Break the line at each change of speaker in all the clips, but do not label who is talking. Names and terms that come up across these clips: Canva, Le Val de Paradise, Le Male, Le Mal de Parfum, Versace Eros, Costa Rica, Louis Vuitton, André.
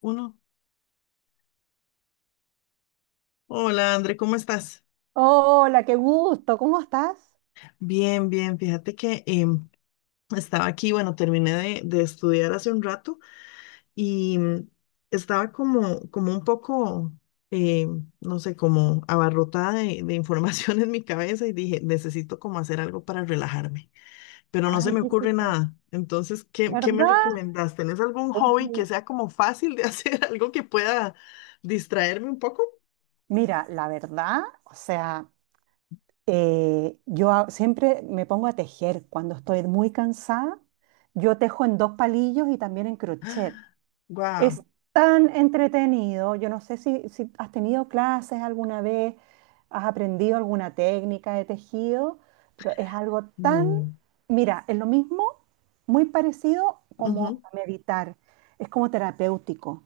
Uno. Hola, André, ¿cómo estás?
Hola, qué gusto, ¿cómo estás?
Bien, bien. Fíjate que estaba aquí, bueno, terminé de estudiar hace un rato y estaba como, como un poco, no sé, como abarrotada de información en mi cabeza y dije, necesito como hacer algo para relajarme, pero no se
Ay,
me
¿qué
ocurre
hiciste?
nada. Entonces, ¿qué me
¿Verdad?
recomendás? ¿Tenés algún hobby
Uh,
que sea como fácil de hacer, algo que pueda distraerme un poco?
Mira, la verdad, o sea, siempre me pongo a tejer cuando estoy muy cansada. Yo tejo en dos palillos y también en crochet. Es
Wow,
tan entretenido. Yo no sé si has tenido clases alguna vez, has aprendido alguna técnica de tejido, pero es algo tan,
no.
mira, es lo mismo, muy parecido como a meditar. Es como terapéutico.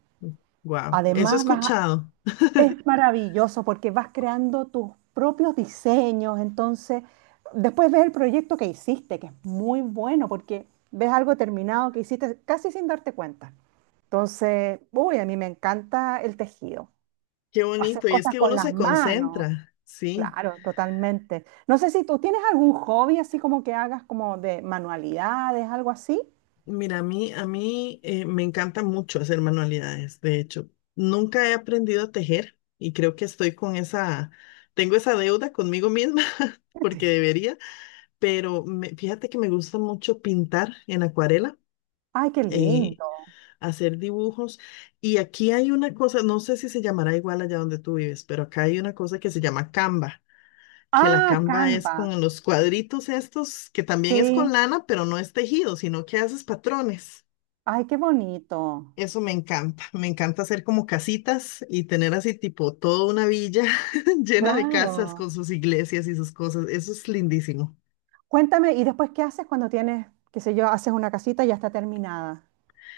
Wow.
Wow, eso he
Además, vas sí,
escuchado.
es maravilloso porque vas creando tus propios diseños. Entonces, después ves el proyecto que hiciste, que es muy bueno porque ves algo terminado que hiciste casi sin darte cuenta. Entonces, uy, a mí me encanta el tejido,
Qué
hacer
bonito. Y es
cosas
que
con
uno
las
se
manos,
concentra, sí.
claro, totalmente. No sé si tú tienes algún hobby así como que hagas como de manualidades, algo así.
Mira, a mí me encanta mucho hacer manualidades. De hecho, nunca he aprendido a tejer y creo que estoy con esa, tengo esa deuda conmigo misma porque
Sí.
debería, pero fíjate que me gusta mucho pintar en acuarela,
Ay, qué
eh,
lindo.
hacer dibujos. Y aquí hay una cosa, no sé si se llamará igual allá donde tú vives, pero acá hay una cosa que se llama Canva, que la
Ah, ah,
camba es
Canva.
con los cuadritos estos, que también es con
Sí.
lana, pero no es tejido, sino que haces patrones.
Ay, qué bonito.
Eso me encanta hacer como casitas y tener así tipo toda una villa llena de casas
Claro.
con sus iglesias y sus cosas. Eso es lindísimo.
Cuéntame, ¿y después qué haces cuando tienes, qué sé yo, haces una casita y ya está terminada?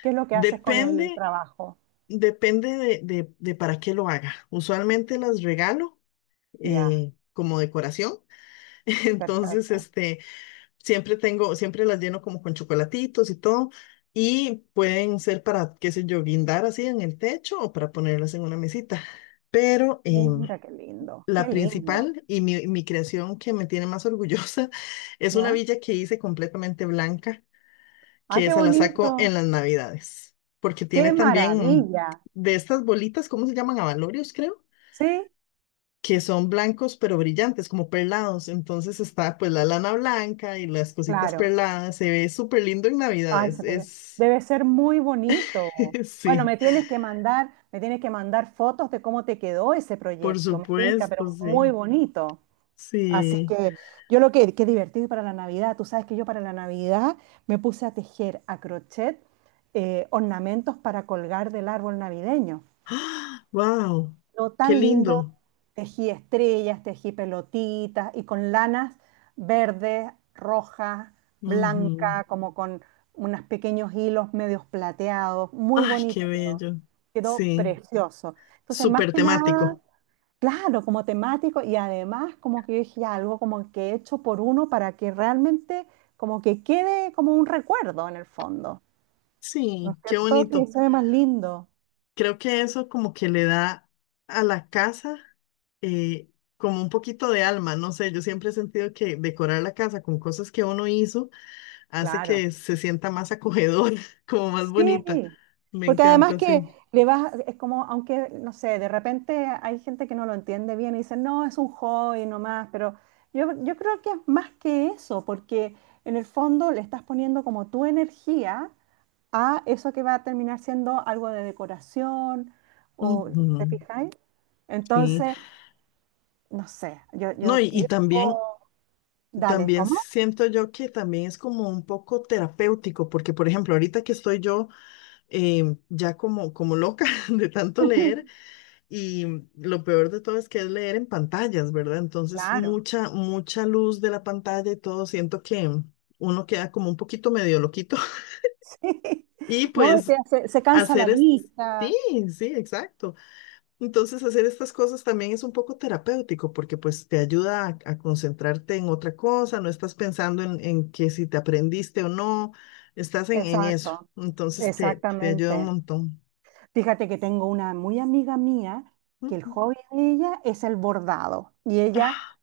¿Qué es lo que haces con el
Depende,
trabajo?
depende de para qué lo haga. Usualmente las regalo
Ya,
como decoración. Entonces,
perfecto.
siempre tengo, siempre las lleno como con chocolatitos y todo. Y pueden ser para, qué sé yo, guindar así en el techo o para ponerlas en una mesita. Pero
Mira, qué lindo.
la
Qué lindo.
principal y mi creación que me tiene más orgullosa es una
¿Ya?
villa que hice completamente blanca,
¡Ay,
que
qué, sí,
esa la saco
bonito!
en las Navidades, porque
¡Qué
tiene también
maravilla!
de estas bolitas, ¿cómo se llaman? Abalorios, creo
¿Sí?
que son blancos pero brillantes, como perlados. Entonces está pues la lana blanca y las cositas
Claro.
perladas. Se ve súper lindo en
Ay,
Navidades.
se te ve.
Es,
Debe ser muy bonito. Bueno,
sí,
me tienes sí, que mandar fotos de cómo te quedó ese
por
proyecto. Me pinta,
supuesto,
pero muy
sí,
bonito. Así
sí.
que sí. Qué divertido para la Navidad. Tú sabes que yo para la Navidad me puse a tejer a crochet ornamentos para colgar del árbol navideño.
¡Ah! ¡Wow!
Lo
¡Qué
tan lindo,
lindo!
tejí estrellas, tejí pelotitas y con lanas verdes, rojas,
Ujú.
blanca, como con unos pequeños hilos medios plateados, muy
¡Ay, qué
bonito quedó,
bello! Sí,
precioso. Entonces, más
súper
que nada,
temático.
claro, como temático y además como que yo dije: "Ya, algo como que hecho por uno para que realmente como que quede como un recuerdo en el fondo, ¿no
Sí,
es
qué
cierto? Que
bonito.
se ve más lindo,
Creo que eso como que le da a la casa eh, como un poquito de alma, no sé, yo siempre he sentido que decorar la casa con cosas que uno hizo hace
claro".
que se sienta más acogedora, como más bonita.
Sí,
Me
porque además
encanta,
que
sí.
le vas, es como, aunque, no sé, de repente hay gente que no lo entiende bien y dice, no, es un hobby nomás, pero yo creo que es más que eso, porque en el fondo le estás poniendo como tu energía a eso que va a terminar siendo algo de decoración, o, ¿te
Ujú,
fijáis?
sí.
Entonces, no sé,
No, y también,
digo, dale,
también
¿cómo?
siento yo que también es como un poco terapéutico, porque por ejemplo, ahorita que estoy yo ya como, como loca de tanto leer. Y lo peor de todo es que es leer en pantallas, ¿verdad? Entonces,
Claro,
mucha, mucha luz de la pantalla y todo, siento que uno queda como un poquito medio loquito.
sí,
Y
no, es
pues
que se cansa la
hacer es... Sí,
vista.
sí, exacto. Entonces, hacer estas cosas también es un poco terapéutico porque pues te ayuda a concentrarte en otra cosa, no estás pensando en que si te aprendiste o no, estás en eso.
Exacto,
Entonces, te ayuda un
exactamente.
montón.
Fíjate que tengo una muy amiga mía que el
Ujú.
hobby de ella es el bordado y ella
Ah,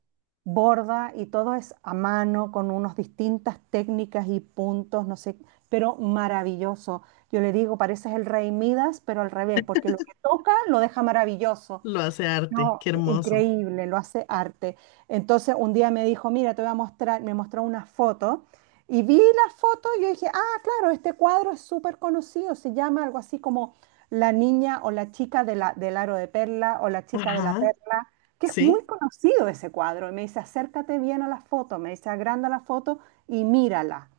borda, y todo es a mano con unas distintas técnicas y puntos, no sé, pero maravilloso. Yo le digo, pareces el rey Midas, pero al revés, porque lo que toca lo deja maravilloso.
lo hace arte,
No,
qué hermoso.
increíble, lo hace arte. Entonces un día me dijo, mira, te voy a mostrar, me mostró una foto y vi la foto y yo dije, ah, claro, este cuadro es súper conocido, se llama algo así como La Niña o La Chica de del Aro de Perla o La Chica de la
Ajá,
Perla, que es
sí.
muy conocido ese cuadro. Y me dice, acércate bien a la foto, me dice, agranda la foto y mírala.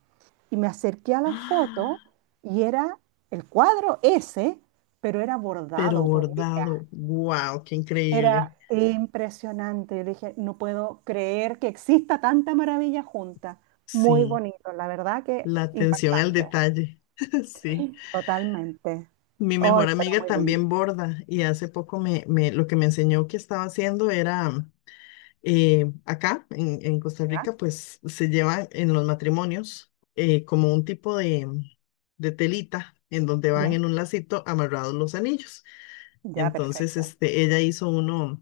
Y me acerqué a la
¡Ah!
foto y era el cuadro ese, pero era
Pero
bordado por ella.
bordado, wow, qué increíble.
Era impresionante. Yo dije, no puedo creer que exista tanta maravilla junta. Muy
Sí,
bonito, la verdad que
la atención al
impactante,
detalle. Sí,
totalmente.
mi
Hoy,
mejor
pero
amiga
muy lindo.
también borda y hace poco lo que me enseñó que estaba haciendo era acá en Costa
¿Ya?
Rica, pues se lleva en los matrimonios como un tipo de telita en donde van
¿Ya?
en un lacito amarrados los anillos.
Ya,
Entonces,
perfecto.
ella hizo uno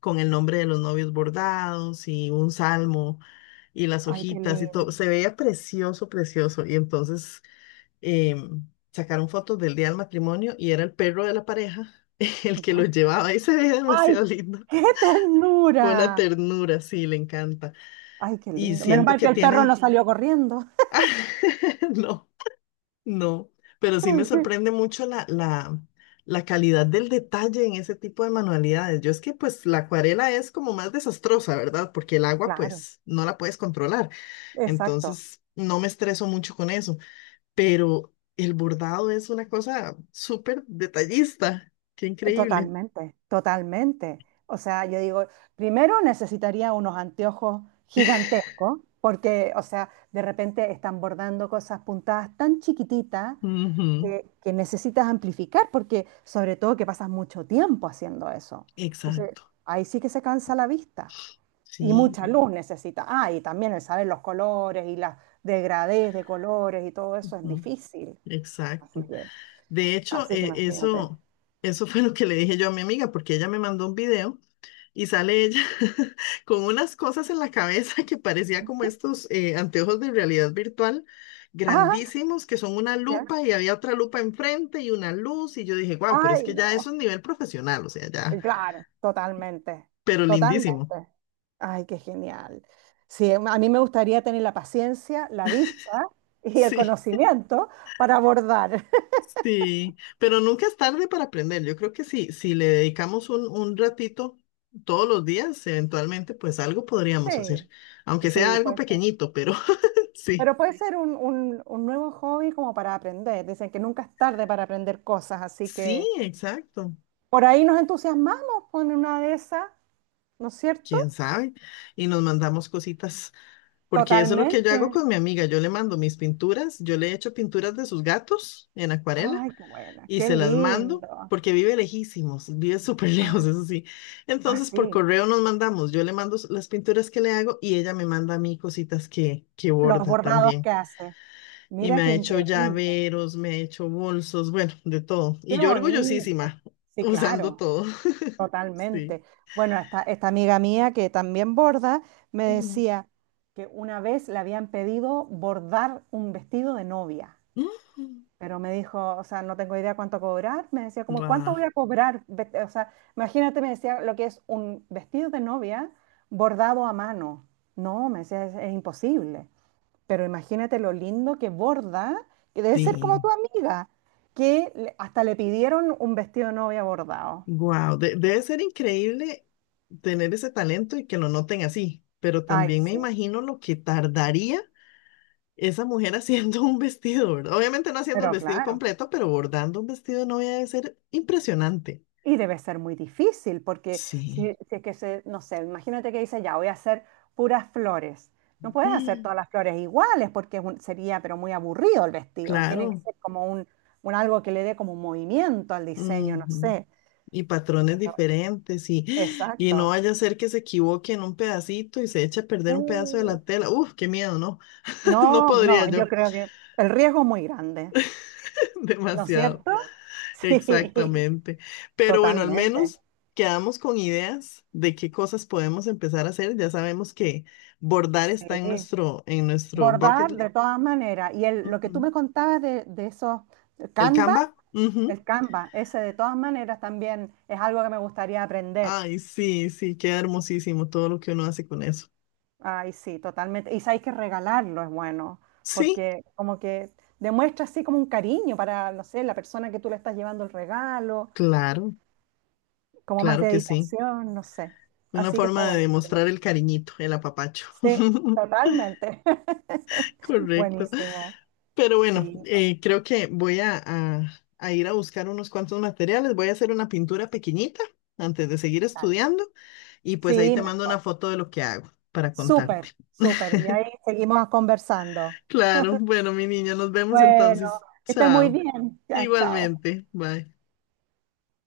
con el nombre de los novios bordados y un salmo y las
Ay, qué
hojitas y todo.
lindo.
Se veía precioso, precioso. Y entonces em, sacaron fotos del día del matrimonio y era el perro de la pareja el que lo
¿Ya?
llevaba y se veía demasiado
Ay,
lindo.
qué
Fue una
ternura.
ternura, sí, le encanta.
Ay, qué
Y
lindo. Menos
siento
mal que
que
el perro no
tiene...
salió corriendo.
No. No, pero sí me sorprende mucho la calidad del detalle en ese tipo de manualidades. Yo es que pues la acuarela es como más desastrosa, ¿verdad? Porque el agua
Claro,
pues no la puedes controlar.
exacto.
Entonces no me estreso mucho con eso. Pero el bordado es una cosa súper detallista. Qué increíble.
Totalmente, totalmente. O sea, yo digo, primero necesitaría unos anteojos gigantescos, porque, o sea, de repente están bordando cosas puntadas tan chiquititas
Ujú,
que necesitas amplificar, porque sobre todo que pasas mucho tiempo haciendo eso. Entonces,
exacto.
ahí sí que se cansa la vista y
Sí,
mucha luz necesita. Ah, y también el saber los colores y las degradés de colores y todo eso es
ujú,
difícil. Así
exacto.
que,
De hecho,
así que imagínate.
eso, eso fue lo que le dije yo a mi amiga porque ella me mandó un video. Y sale ella con unas cosas en la cabeza que parecía como estos anteojos de realidad virtual
Ah,
grandísimos, que son una
ya.
lupa y había otra lupa enfrente y una luz. Y yo dije, wow, pero es
Ay,
que ya eso
no.
es nivel profesional, o sea, ya,
Claro, totalmente.
pero lindísimo.
Ay, qué genial. Sí, a mí me gustaría tener la paciencia, la vista y el
Sí,
conocimiento para abordar.
sí, pero nunca es tarde para aprender. Yo creo que sí, si le dedicamos un ratito todos los días, eventualmente, pues algo podríamos
Sí,
hacer, aunque sea
sí,
algo
puede ser.
pequeñito, pero sí,
Pero puede ser un, un nuevo hobby como para aprender. Dicen que nunca es tarde para aprender cosas, así
sí,
que
exacto.
por ahí nos entusiasmamos con una de esas, ¿no es cierto?
Quién sabe, y nos mandamos cositas, porque eso es lo que yo
Totalmente.
hago con mi amiga, yo le mando mis pinturas, yo le echo pinturas de sus gatos en acuarela
Ay, qué buena,
y
qué
se las mando,
lindo.
porque vive lejísimos, vive súper lejos,
Ah,
eso sí.
ah,
Entonces, por
sí,
correo nos mandamos, yo le mando las pinturas que le hago y ella me manda a mí cositas que
los
borda
bordados que
también.
hace.
Y me
Mira qué
ha hecho
increíble.
llaveros, me ha hecho bolsos, bueno, de todo.
Qué
Y yo
bonito.
orgullosísima,
Sí,
usando
claro,
todo. Sí.
totalmente. Bueno, esta amiga mía que también borda me decía que una vez le habían pedido bordar un vestido de novia, pero me dijo, o sea, no tengo idea cuánto cobrar. Me decía, como, ¿cuánto voy
Wow,
a cobrar? O sea, imagínate, me decía lo que es un vestido de novia bordado a mano. No, me decía, es imposible. Pero imagínate lo lindo que borda, que debe ser como
sí.
tu amiga, que hasta le pidieron un vestido de novia bordado.
Wow, debe ser increíble tener ese talento y que lo noten así, pero
Ay,
también me
sí,
imagino lo que tardaría esa mujer haciendo un vestido, ¿verdad? Obviamente no haciendo el
pero
vestido
claro.
completo, pero bordando un vestido de novia debe ser impresionante.
Y debe ser muy difícil, porque
Sí,
si es que se, no sé, imagínate que dice, ya, voy a hacer puras flores. No puedes hacer
mm,
todas las flores iguales, porque sería, pero muy aburrido el vestido. Tiene que
claro.
ser como un, algo que le dé como un movimiento al diseño, no
Ujú.
sé.
Y patrones diferentes y no
Exacto.
vaya a ser que se equivoque en un pedacito y se eche a perder un pedazo de
Uh,
la tela. Uf, qué miedo, ¿no? No
no,
podría
no, yo
yo,
creo que el riesgo es muy grande. ¿No es
demasiado.
cierto? Sí,
Exactamente. Pero bueno, al
totalmente.
menos quedamos con ideas de qué cosas podemos empezar a hacer. Ya sabemos que bordar está
Sí.
en nuestro
Bordar
bucket
de
list.
todas maneras. Lo que tú
Ujú.
me contabas de esos
El
Canva,
Canva. Ujú.
el Canva, ese de todas maneras también es algo que me gustaría aprender.
Ay, sí, sí, queda hermosísimo todo lo que uno hace con eso.
Ay, sí, totalmente. Y sabéis que regalarlo es bueno,
Sí,
porque como que demuestra así como un cariño para, no sé, la persona que tú le estás llevando el regalo,
claro,
como más
claro que sí.
dedicación, no sé.
Una
Así que está
forma de
buenísimo.
demostrar el cariñito, el apapacho.
Sí, totalmente.
Correcto.
Buenísimo.
Pero bueno,
Sí,
creo que voy a, a ir a buscar unos cuantos materiales. Voy a hacer una pintura pequeñita antes de seguir
dale.
estudiando y pues ahí
Sí,
te mando una
mejor.
foto de lo que hago para
Súper,
contarte.
perfecto, súper. Y ahí seguimos conversando.
Claro, bueno, mi niña, nos vemos
Bueno,
entonces.
que estés muy
Chao.
bien. Ya, chao.
Igualmente. Bye.